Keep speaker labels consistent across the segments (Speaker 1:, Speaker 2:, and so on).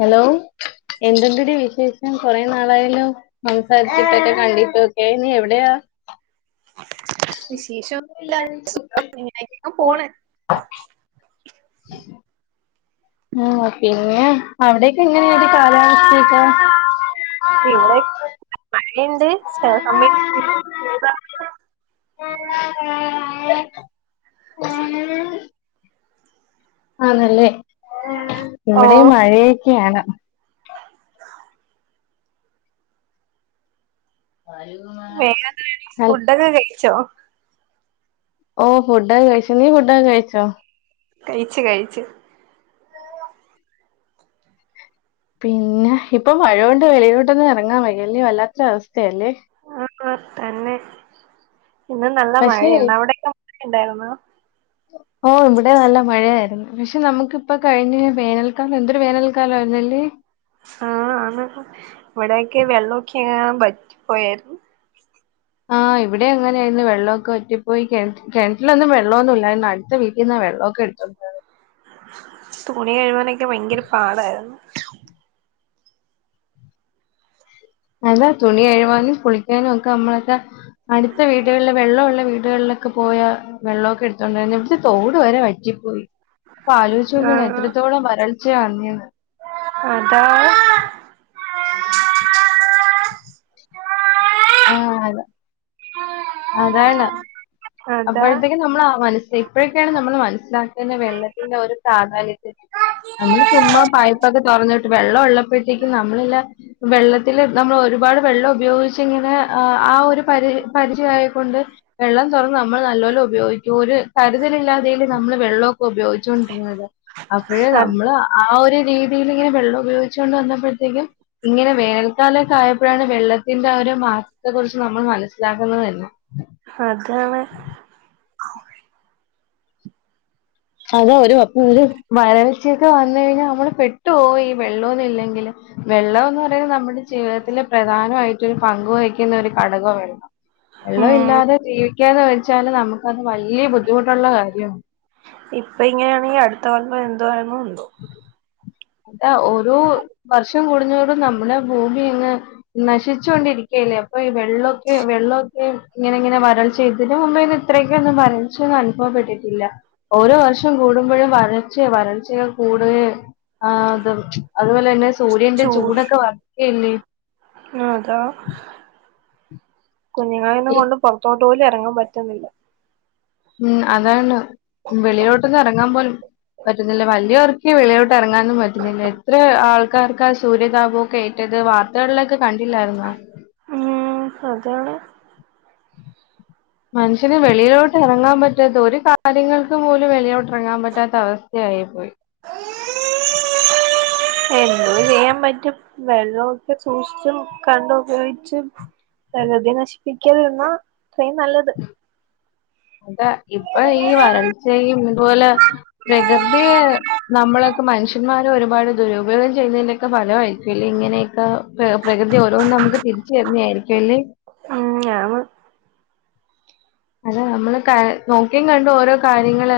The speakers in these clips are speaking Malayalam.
Speaker 1: ഹലോ എന്തുണ്ടടീ വിശേഷം കൊറേ നാളായല്ലോ സംസാരിച്ചിട്ടക്കെ കണ്ടിട്ടൊക്കെ നീ എവിടെയാ
Speaker 2: വിശേഷം
Speaker 1: [unintelligible] സുഖം
Speaker 2: ഇങ്ങനെയൊക്കെ പോണ്
Speaker 1: [unintelligible] മ് പിന്നെ അവിടെക്കെങ്ങനെയാടീ കാലാവസ്ഥക്കെ
Speaker 2: ഇവിടെ മഴണ്ട് ചെല സമയത്ത് [unintelligible] [unintelligible]
Speaker 1: ആണല്ലേ
Speaker 2: ഓ
Speaker 1: ഇവടീം മഴേക്കെയാണ്
Speaker 2: വേറെന്താടി
Speaker 1: ഹൽ-
Speaker 2: ഫുഡൊക്കെ കഴിച്ചോ
Speaker 1: ഓ ഫുഡ്ഡക്കെ കഴിച്ചു. നീ ഫുഡൊക്കെ കഴിച്ചോ?
Speaker 2: കഴിച്ച് കഴിച്ചു
Speaker 1: പിന്നെ ഇപ്പൊ മഴോണ്ട് വെളീലോട്ടൊന്നും ഇറങ്ങാൻ വയ്യല്ലേ വല്ലാത്തൊരു അവസ്ഥയല്ലേ
Speaker 2: ആഹ് തന്നെ ഇന്ന് നല്ല
Speaker 1: പക്ഷേ
Speaker 2: മഴയാണ് അവിടെയൊക്കെ മഴ ഉണ്ടായിരുന്നോ
Speaker 1: ഓ ഇവിടെ നല്ല മഴയായിര്ന്നേ പക്ഷെ നമുക്കിപ്പ കഴിഞ്ഞ വേനൽക്കാലം എന്തൊരു വേനൽക്കാലം ആയിരുന്നല്ലേ
Speaker 2: ആഹ് ആണ് ഇവിടേക്കെ വെള്ളൊക്കെ വറ്റി പോയേര്ന്നു
Speaker 1: ആഹ് ആഹ് ഇവിടെ അങ്ങനായിര്ന്നു. വെള്ളൊക്കെ വറ്റിപ്പോയി. കെൺറ്റ് കെൺറ്റിലൊന്നും വെള്ളൊന്നും ഇല്ലായിര്ന്നു അടുത്ത വീട്ടീന്നാ വെള്ളൊക്കെ എട് [unintelligible]
Speaker 2: തുണി കഴ് വാനൊക്കെ ഭയങ്കര പാടായിര്ന്ന്
Speaker 1: അതാ തുണി കഴ് വാനും കുളിക്കാനും ഒക്കെ നമ്മളക്കെ അട്ത്ത വീടുകളിലില് വെള്ളമ്ള്ള വീടുകളിലൊക്കെ പോയാ വെള്ളമൊക്കെ എട്ത്തോണ്ടായിരുന്ന ഇവിട്ത്തെ തോട് വരെ വറ്റി പോയി അപ്പ ആലോചിച്ചോക്കണ
Speaker 2: ആഹ്
Speaker 1: എത്രത്തോളം വരൾച്ച [unintelligible]
Speaker 2: അതാ
Speaker 1: ആഹ് അത അതാണ്
Speaker 2: അതാ
Speaker 1: അപ്പഴത്തേക്കും നമ്മള മനസ് ഇപ്പോഴെക്കെയാണ് നമ്മൾ മനസ്സിലാക്കുന്ന വെള്ളത്തിന്റെ ഒരു
Speaker 2: അ
Speaker 1: പ്രാധാന്യത്തെപറ്റി നമ്മള് ചുമ്മാ പൈപ്പക്കെ തൊറന്നിട്ട് വെള്ളം ഉള്ളപ്പോഴത്തേക്കും നമ്മളല്ല വെള്ളത്തില് നമ്മൾ ഒരു ഒരുപാട് വെള്ളം ഉപയോഗിച്ചിങ്ങനെ ആഹ് ആ ഒര് പരി പരിചയായി ക്കൊണ്ട് വെള്ളം [unintelligible] നമ്മൾ നല്ലോലെ ഉപയോഗിക്കും. ഒര് കര്തലില്ലാതല്ലേ നമ്മള് വെള്ളൊക്കെ ഉപയോഗിച്ചോണ്ടിര്ന്നത്. അപ്പോഴേ നമ്മള് ആ ഒര് രീതിൽ ഇങ്ങനെ വെള്ളം ഉപയോഗിച്ചൊണ്ട് വന്നപ്പോഴത്തേക്കും ഇങ്ങനെ വേനൽക്കാലക്കെ ആയപ്പഴാണ് വെള്ളത്തിന്റെ ആ ഒര് മാറ്റത്തെ കുറിച്ച് നമ്മള് മനസ്സിലാക്ക്ന്നത് തന്നെ
Speaker 2: അതാണ്
Speaker 1: അത ഒരുപ്പ ഒരു വരൾച്ചിക്കെ വന്ന് കഴിഞ്ഞാ നമ്മള് പെട്ടുപോയി ഈ വെള്ളോന്നില്ലെങ്കില് വെള്ളംന്ന് പറയുന്നത് നമ്മുടെ ജീവിതത്തിലെ പ്രധാനമായിട്ട് ഒരു പങ്ക് വഹിക്കുന്ന ഒരു ഘടകോ വെള്ളം വെള്ളം
Speaker 2: ഉം
Speaker 1: ഇല്ലാതെ ജീവിക്കാതെ വഴിച്ചാല് നമുക്കത് വലിയ ബുദ്ധിമുട്ടുള്ള കാര്യമാണ്
Speaker 2: ഇപ്പ ഇങ്ങനെയാണെങ്കിൽ അടുത്ത കൊല്ലപ്പ എന്തുരുന്നു ഉന്തോ
Speaker 1: അതാ ഓരോ വർഷം കൂടഞ്ഞോടും നമ്മുടെ ഭൂമിങ് നശിച്ചൊണ്ടിരിക്കുക അപ്പൊ ഈ വെള്ളമൊക്കെ വെള്ളമൊക്കെ ഇങ്ങനെ ഇങ്ങനെ വരൾച്ച് ഇതിന് മുമ്പേ ഒന്ന് ഇത്രക്ക ഒന്നും വരൾച്ച് അനുഭവപ്പെട്ടിട്ടില്ല ഓരോ വർഷം കൂടുമ്പോഴും വരർച്ചയെ വരച്ചയെ കൂടുകയും ആ അത അതുപോലെ തന്നെ സൂര്യന്റെ ചൂടൊക്കെ വർക്കല്ലേ
Speaker 2: അത കുഞ്ഞുങ്ങളിൽന്നന്ന് കൊണ്ട് പുൊറത്തോട്ടു പോലും ഇറങ്ങാൻ പറ്റുന്നില്ല
Speaker 1: ഉം അതാണ് വെളിയിലോട്ടൊന്ന് ഇറങ്ങാൻ പോലും പറ്റുന്നില്ല വലിയവർക്ക് വെളിയിലോട്ട് ഇറങ്ങാനൊന്നും പറ്റുന്നില്ല എത്ര ആൾക്കാർക്ക് ആ സൂര്യതാപമൊക്കെ ഏറ്റ അത് വാർത്തകളിലൊക്കെ കണ്ടില്ലായിരുന്നോ
Speaker 2: ഉം അതെ തെ
Speaker 1: മനുഷ്യന് വെളിയിലോട്ട് ഇറങ്ങാൻ പറ്റാത്ത ഒരു കാര്യങ്ങൾക്ക് പോലും വെളിയിലോട്ട് ഇറങ്ങാൻ പറ്റാത്ത അവസ്ഥയ ആയി പോയി
Speaker 2: എന്തൊ ചെയ്യാൻ പറ്റും വെള്ളൊക്കെ സൂക്ഷിച്ചും കണ്ടും ഉപയോഗിച്ച് പ്രകൃതിയെ നശിപ്പിക്കാതിരുന്നാ ഇത്രയും നല്ലത്
Speaker 1: അതാ ഇപ്പൊ ഈ വരൾച്ചയും ഇതുപോലെ പ്രകൃതിയെ നമ്മള് മനുഷ്യന്മാർ ഒരുപാട് ദുരുപയോഗം ചെയ്യുന്നതിന്റെയൊക്കെ ഫലമായിരിക്കും ഇല്ലേ ഇങ്ങനെ പ്രകൃതി ഓരോന്ന് നമുക്ക് തിരിച്ചു തരുന്നയായിരിക്കുംഅല്ലേ [inaudible]
Speaker 2: ഉം ആണ്
Speaker 1: അതെ നമ്മള് ക നോക്കിയും കണ്ടും ഓരോ കാര്യങ്ങള്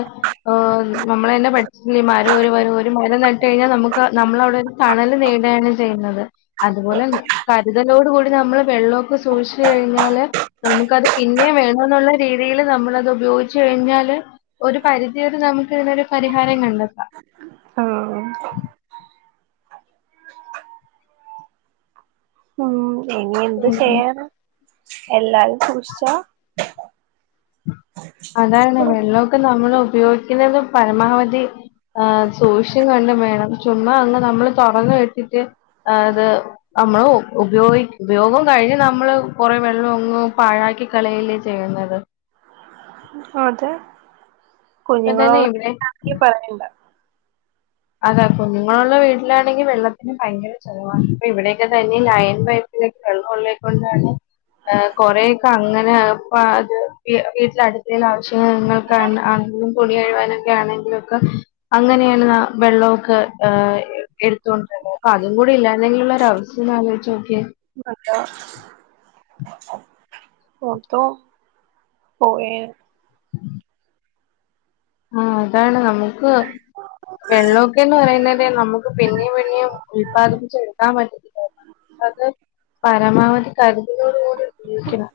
Speaker 1: നമ്മള് തന്നെ പഠിച്ചില്ലേ ഈ മരം ഒരു വരം ഒരു മരം നട്ടു കഴിഞ്ഞാൽ നമുക്ക് നമ്മളവിടെ തണല് നേടുകയാണ് ചെയ്യുന്നത് അതുപോലെ കരുതലോട് കൂടി നമ്മള് വെള്ളമൊക്കെ സൂക്ഷിച്ചു കഴിഞ്ഞാല് നമുക്കത് പിന്നെയ വേണം എന്നുള്ള രീതിയിൽ നമ്മളത് ഉപയോഗിച്ച് കഴിഞ്ഞാല് ഒരു പരിധിവരെ നമുക്ക് ഇതിനൊരു പരിഹാരം കണ്ട [inaudible]
Speaker 2: ഉം ഉം ഇനി എന്ത് ചെയ്യാന എല്ലാരും സൂക്ഷിച്ചാ
Speaker 1: അതാണ് വെള്ളമൊക്കെ നമ്മൾ ഉപയോഗിക്കുന്നത് പരമാവധി ആ സൂക്ഷിച്ചും കണ്ടും വേണം ചുമ്മാ അങ്ങ് നമ്മള് തുറന്ന് വിട്ടിട്ട് അത് നമ്മള് ഉപയോഗി ഉപയോഗം കഴിഞ്ഞ് നമ്മള് കൊറെ വെള്ളം അങ്ങ് പാഴാക്കി കളയല്ലേ ചെയ്യുന്ന അതെ
Speaker 2: അതെ
Speaker 1: ഇപ്പൊ തന്നെ
Speaker 2: കുഞ്ഞുങ്ങളുള്ള
Speaker 1: ഇവിടെ
Speaker 2: വീട് ആണെങ്കിൽ പറയണ്ട
Speaker 1: അതാപ്പ കുഞ്ഞുങ്ങളുള്ള വീട്ടിലാണെങ്കിൽ വെള്ളത്തിന് ഭയങ്കര ചിലവാണ് അപ്പ ഇവിടെയൊക്കെ തന്നെ ലൈൻ പൈപ്പ വെള്ളഒള്ളേക്കൊണ്ടാണ് കൊറേക്കെ അങ്ങനെ അത് വീട്ടിൽ അടുത്തുള്ള ആവശ്യങ്ങൾക്ക തുണി കഴുവാനൊക്കെ ആണെങ്കിലും ഒക്കെ അങ്ങനെയാണ് വെള്ളമൊക്കെ ഹ എടുത്തോണ്ടിരുന്ന അപ്പൊ അതും കൂടി ഇല്ലാതെങ്കിലുള്ള ഒരു അവസ്ഥ ഒന്ന് ആലോചിച്ചോക്കിയേ
Speaker 2: അതാ
Speaker 1: ഉ
Speaker 2: ഓർത്തോ [unintelligible]
Speaker 1: ആഹ അതാണ് നമുക്ക് വെള്ളോക്ക എന്ന് പറയുന്നത് നമുക്ക് പിന്നെയും പിന്നെയും ഉല്പാദിപ്പിച്ച് എടുക്കാൻ പറ്റില്ലല്ലോ അത് പരമാവധി കരുതലോടുകൂടി ഉപയോഗിക്കണം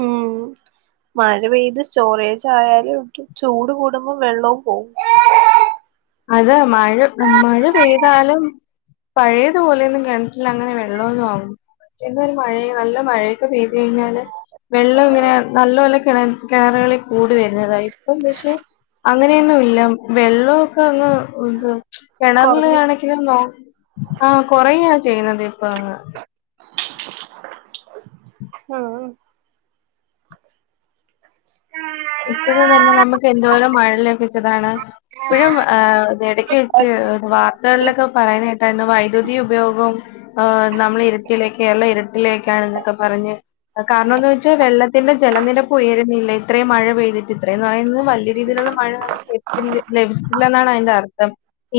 Speaker 2: ഉം മഴ പെയ്ത് സ്റ്റോറേജ് ആയാലും ഇ ചൂട് കൂടുമ്പോം വെള്ളവും പോകും
Speaker 1: അതാ മഴ മഴ പെയ്താലും പഴയതുപോലെയൊന്നും കിണറ്റിലങ്ങനെ വെള്ളമൊന്നും ആകുന്നില്ല ഇന്നൊരു മഴ നല്ല മഴ പെയ്ത് കഴിഞ്ഞാല് വെള്ളം ഇങ്ങനെ നല്ല പോലെ കിണറുകളിൽ കൂടി വരുന്നതാണ് ഇപ്പൊ പക്ഷെ അങ്ങനെയൊന്നും ഇല്ല വെള്ളം അങ്ങ് കിണറിൽ
Speaker 2: കൊറഞ്ഞു
Speaker 1: ആണെങ്കിലും ആ കൊറയുവ ചെയ്യുന്നത് ഇപ്പ
Speaker 2: ആഹ ആം
Speaker 1: ഇപ്പോഴും തന്നെ നമുക്ക് എന്തോരം മഴ ലഭിച്ചതാണ് ഇപ്പോഴും ഇ ഇടക്ക് വെച്ച് വാർത്തകളിലൊക്കെ പറയുന്ന കേട്ടായിരുന്നു വൈദ്യുതി ഉപയോഗവും നമ്മളെ ഇരുട്ടിലേക്ക് കേരളം ഇരട്ടിലേക്കാണ് എന്നൊക്കെ പറഞ്ഞ കാരണം എന്ന് വെച്ചാ വെള്ളത്തി തിന്റെ ജലനിരപ്പ് ഉയരുന്നില്ല ഇത്രയും മഴ പെയ്തിട്ട് അത്രന്ന് പറയുന്നത് വലിയ രീതിയിലുള്ള മഴ നമുക്ക് ലഭിക്കു ലഭിച്ചിട്ടില്ലെന്നാണ് അതിന്റെ അർത്ഥം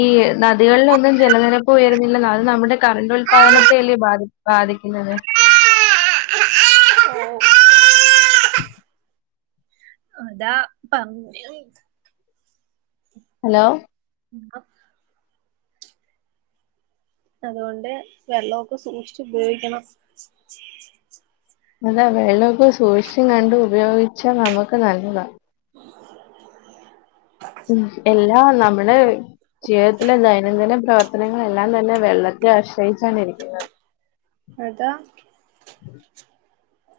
Speaker 1: ഈ നദികളിലൊന്നും ജലനിരപ്പ് ഉയരുന്നില്ല അത് നമ്മുടെ കറണ്ട്
Speaker 2: ഉം
Speaker 1: ഉൽപാദനത്തെ അല്ല ബാധ ബാധിക്കും ന്നെ
Speaker 2: അതാ പ
Speaker 1: ഹലോ
Speaker 2: ഉ അതുകൊണ്ട് വെള്ളമൊക്കെ സൂക്ഷിച്ച് ഉപയോഗിക്കണം
Speaker 1: അതാ വെള്ളമൊക്കെ സൂക്ഷും കണ്ട ഉപയോഗിച്ചാ നമുക്ക് നല്ലതാണ് ഉം എല്ലാം നമ്മള് ജീവിതത്തിലെ ദൈനംദിന പ്രവർത്തനങ്ങളെല്ലാം തന്നെ വെള്ളത്തെ ആശ്രയിച്ചാണ്ിരിക്കുന്നത്
Speaker 2: അതാ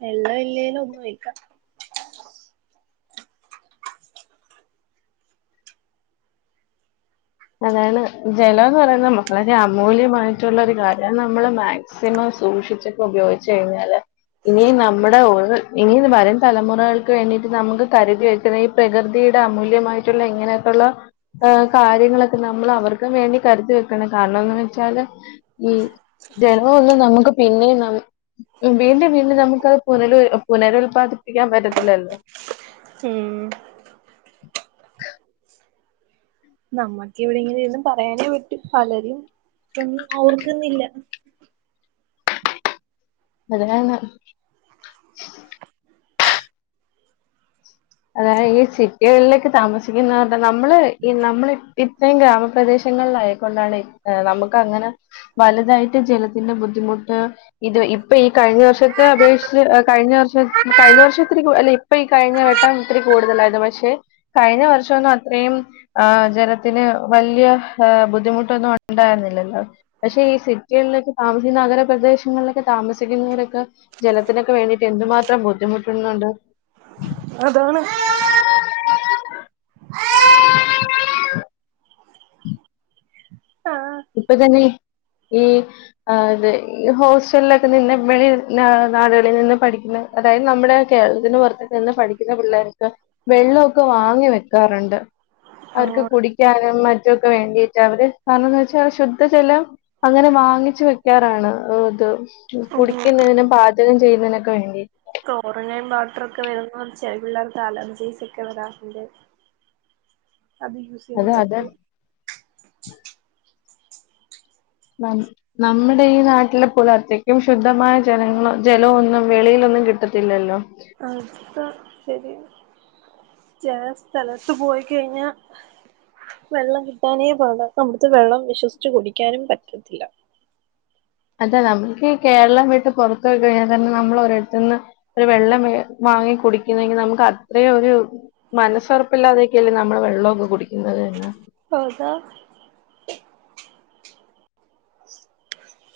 Speaker 2: എള്ള ഇല്ലേിലും ഒന്നും വക്കാം
Speaker 1: അതാണ് ജലംന്ന് പറയുന്നത് വളരെ അമൂല്യമായിട്ടുള്ള ഒരു കാര്യമാണ് നമ്മള് മാക്സിമം സൂക്ഷിച്ചിക്കെ ഉപയോഗിച്ച കഴിഞ്ഞാല് ഇനിയ നമ്മുടെ ഇനിയ വരും തലമുറകൾക്ക് വേണ്ടിട്ട് നമുക്ക് കരുതി വെക്കുന്ന ഈ പ്രകൃതിയ അമൂല്യമായിട്ടുള്ള എങ്ങനെയൊക്കെയുള്ള കാര്യങ്ങള നമ്മൾ അവർക്കും വേണ്ടി കരുത്ത് വെക്കണം കാരണംന്ന് വെച്ചാല് ഈ ജനമം ഒന്ന് നമുക്ക് പിന്നെയ വീണ്ടും വീണ്ടും നമുക്കത് പുനരു പുനരുത്പാദിപ്പ പിക്കാൻ പറ്റത്തില്ലല്ലോ
Speaker 2: ഉഏ
Speaker 1: [inaudible]
Speaker 2: നമ്മുക്ക് എവിടെ എങ്ങനെും പറയാനേ പറ്റി പലരും ഇൊും ഓർക്കന്നില്ല
Speaker 1: അതാണ് അതായ ഈ സിറ്റികളിലേക്ക് താമസിക്കുന്ന നമ്മള് ഈ നമ്മള് ഇത്രയും ഗ്രാമപ്രദേശങ്ങളില ആയക്കൊണ്ടാണ് നമുക്ക് അങ്ങനെ വലുതായിട്ട് ജലത്തിന്റെുദ്ധ ബുദ്ധിമുട്ട് ഇത് ഇപ്പൊ ഈ കഴിഞ്ഞ വർഷം ത്തെ അപേക്ഷിച്ച് കഴിഞ്ഞ വർഷം കഴിഞ്ഞ വർഷത്തിക്ക് അല്ലെ ഇപ്പൊ ഈ കഴിഞ്ഞ എട്ടാം ഒത്തിരി കൂടുതലായത് പക്ഷെ കഴിഞ്ഞ വർഷംൊന്നും അത്രയും ആ ജലത്തിന് വലിയ ബുദ്ധിമുട്ടൊന്നും ഉണ്ടായിരുന്നില്ലല്ലോ പക്ഷെ ഈ സിറ്റികളിലൊക്കെ താമസിക്കുന്ന നഗരപ്രദേശങ്ങളിലൊക്കെ താ താമസിക്കുന്നവരൊക്കെ ജലത്തിനൊക്കെ വേണ്ടിട്ട് എന്തുമാത്രം ബുദ്ധിമുട്ടുന്നുണ്ട്
Speaker 2: അതാണ്
Speaker 1: [inaudible]
Speaker 2: ആഹ്
Speaker 1: ഇപ്പൊ തന്നെ ഈ ആ ഇത് ഹോസ്റ്റലിലൊക്കെ നിന്ന് വഴി നാടുകളിൽ നിന്ന് പഠിക്കുന്ന അതായത് നമ്മുടെ കേരളത്തിന്റെ പുറത്ത നിന്ന് പഠിക്കുന്ന പിള്ളേർക്ക് വെള്ളമൊക്കെ വാങ്ങി വെക്കാറുണ്ട് അവർക്ക്
Speaker 2: ആഹ്
Speaker 1: കുടിക്കാനും മറ്റുമ ഒക്കെ വേണ്ടിട്ട് അവര് കാരണം ശുദ്ധജലം അങ്ങനെ വാങ്ങിച്ചു വെക്കാറാണ് ഇത്
Speaker 2: ഉം
Speaker 1: കുടിക്കുന്നതിനും പാചകം ചെയ്യുന്നതിനൊക്കെ വേണ്ടി
Speaker 2: ോറങ്ങയും ബാട്ടർൊക്കെ വരുന്ന ചെില പിള്ളേർക്ക് അലർജീസ് ഒക്കെ വരാതിന്റെ
Speaker 1: [inaudible]
Speaker 2: അത് യൂസ്
Speaker 1: അത് അത്
Speaker 2: ചെയ്യുന്നർക്ക്
Speaker 1: നമ്മുടെ ഈ നാട്ടിലെ പുലർത്തക്കും ശുദ്ധമായ ജനങ്ങളോ ജലമൊന്നും വെളിയിലൊ ഒന്നും കിട്ടത്തില്ലല്ലോ
Speaker 2: അപ്പ ശരി ച സ്ഥലത്ത പോയി കഴിഞ്ഞാ വെള്ളം കിട്ടാനേ പറാണം നമ്മടുത്തെ വെള്ളം വിശ്വസിിച്ചച്ച് കുടിക്കാനും പറ്റത്തില്ല
Speaker 1: അതെ നമ്മുക്ക് കേരളം വീട്ട് പുറത്തത്ത് വ കഴിഞ്ഞാൽ കാരണം നമ്മൾ ഒരിടുത്തുന്ന് ഒരു വെള്ളം വാങ്ങി കുടിക്കുന്നെങ്കിൽ നമുക്ക് അത്ര ഒരു മനസ്സുറപ്പില്ലാതെയൊക്കെയല്ലേ നമ്മുടെ വെള്ളമൊക്കെ കുടിക്കുന്നത് തന്നെ
Speaker 2: ഹതാ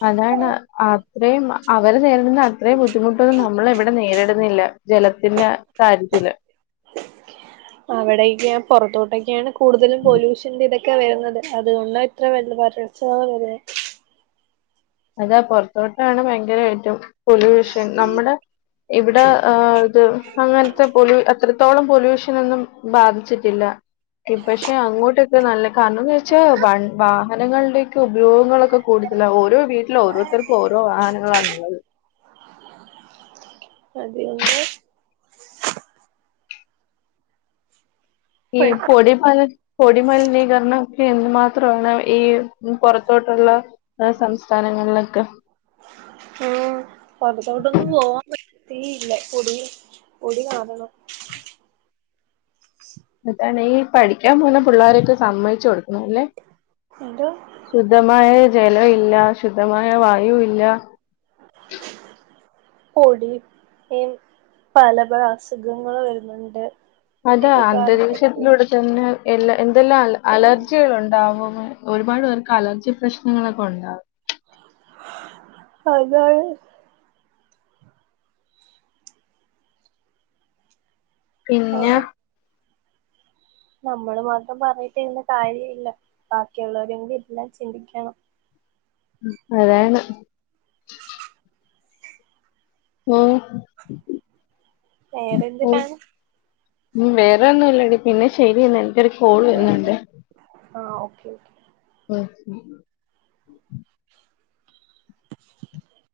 Speaker 1: അതാണ് അത്രയും അവര് നേ അന്ന് അത്രേ ബുദ്ധിമുട്ടൊന്നും നമ്മൾ ഇവിടെ നേരിടുന്നില്ല ജലത്തിന്റെ കാര്യത്തില്
Speaker 2: അവിടൊക്ക പുൊറത്തോട്ടൊക്കെയാണ് കൂടുതലും പൊല്യൂഷൻന്റെ ഇതൊക്കെ ക്കെ വരുന്നത് അതുകൊണ്ട ഇത്ര വല്ല വരച്ചാണ് വര
Speaker 1: അതാ പൊറത്തോട്ടാണ് ഭയങ്കരമായിട്ടും പൊല്യൂഷൻ നമ്മുടെ ഇവിടെ ഇത് അങ്ങനത്തെ പൊല്യൂ അത്രത്തോളം പൊല്യൂഷനൊന്നും ബാധിച്ചിട്ടില്ല പക്ഷെ അങ്ങോട്ടൊക്കെ നല്ല കാരണം വെച്ചാൽ വ വാഹനങ്ങളുടെൊക്കെ ഉപയോഗങ്ങളൊക്കെ കൂടുത ഓരോ വീട്ടില ഓരോരുത്തർക്കും ഓരോ വാഹനങ്ങളാണള്ളത്
Speaker 2: അതുകൊണ്ട്
Speaker 1: ഈ പൊടിമല പൊടി മലിനീകരണം ഒക്കെ എന് മാത്രമാണ് ഈ പുൊറത്തോട്ട് ുള്ള സംസ്ഥാനങ്ങളിലൊക്കെ
Speaker 2: ഉം പുൊറത്തോട്ടൊന്നും പോവാൻ പ ഇല്ല പൊടി പൊടി കാണണം
Speaker 1: അതാണ് ഈ പഠിക്കാൻ പോന്ന പിള്ളോരെയൊക്കെ സമ്മതിച്ചു കൊടുക്കുന്നത് അല്ലേ
Speaker 2: എന്തോ
Speaker 1: സുധമാ ജല ഇല്ല ശുദ്ധമായ വായുവ ഇല്ല
Speaker 2: പൊടം പല പല അസുഖങ്ങൾ വരുന്നുണ്ട്
Speaker 1: അതാ
Speaker 2: ഇതിനൊക്കെ കാരണം
Speaker 1: അന്തരീഷത്തിലൂടെ തന്നെ എല്ലാ എന്തെല്ലാം അ അലർജികൾ ഉണ്ടാവും ഒരുപാട് പേർക്ക് അലർജി പ്രശ്നങ്ങളൊക്കെ ഉണ്ടാാവും
Speaker 2: അതെ
Speaker 1: പിന്നെ
Speaker 2: ആഹ് നമ്മള് മാത്രം പറഞ്ഞട്ടരുന്ന കാര്യ ഇല്ല ബാക്കിയുള്ളവരെങ്കും എല്ലാം ചിന്തിക്കണം
Speaker 1: അതാണ് ആഹ
Speaker 2: വേറെന്തിട്ടാണ്
Speaker 1: ഉ വേറെ ഒന്നുംല്ലടി പിന്നെ ശെരിയന്ന എനക്ക്ൊരു കോൾ് വരുന്നുണ്ട്
Speaker 2: ആ ഓക്കെ ഓക്കെ
Speaker 1: ആഹ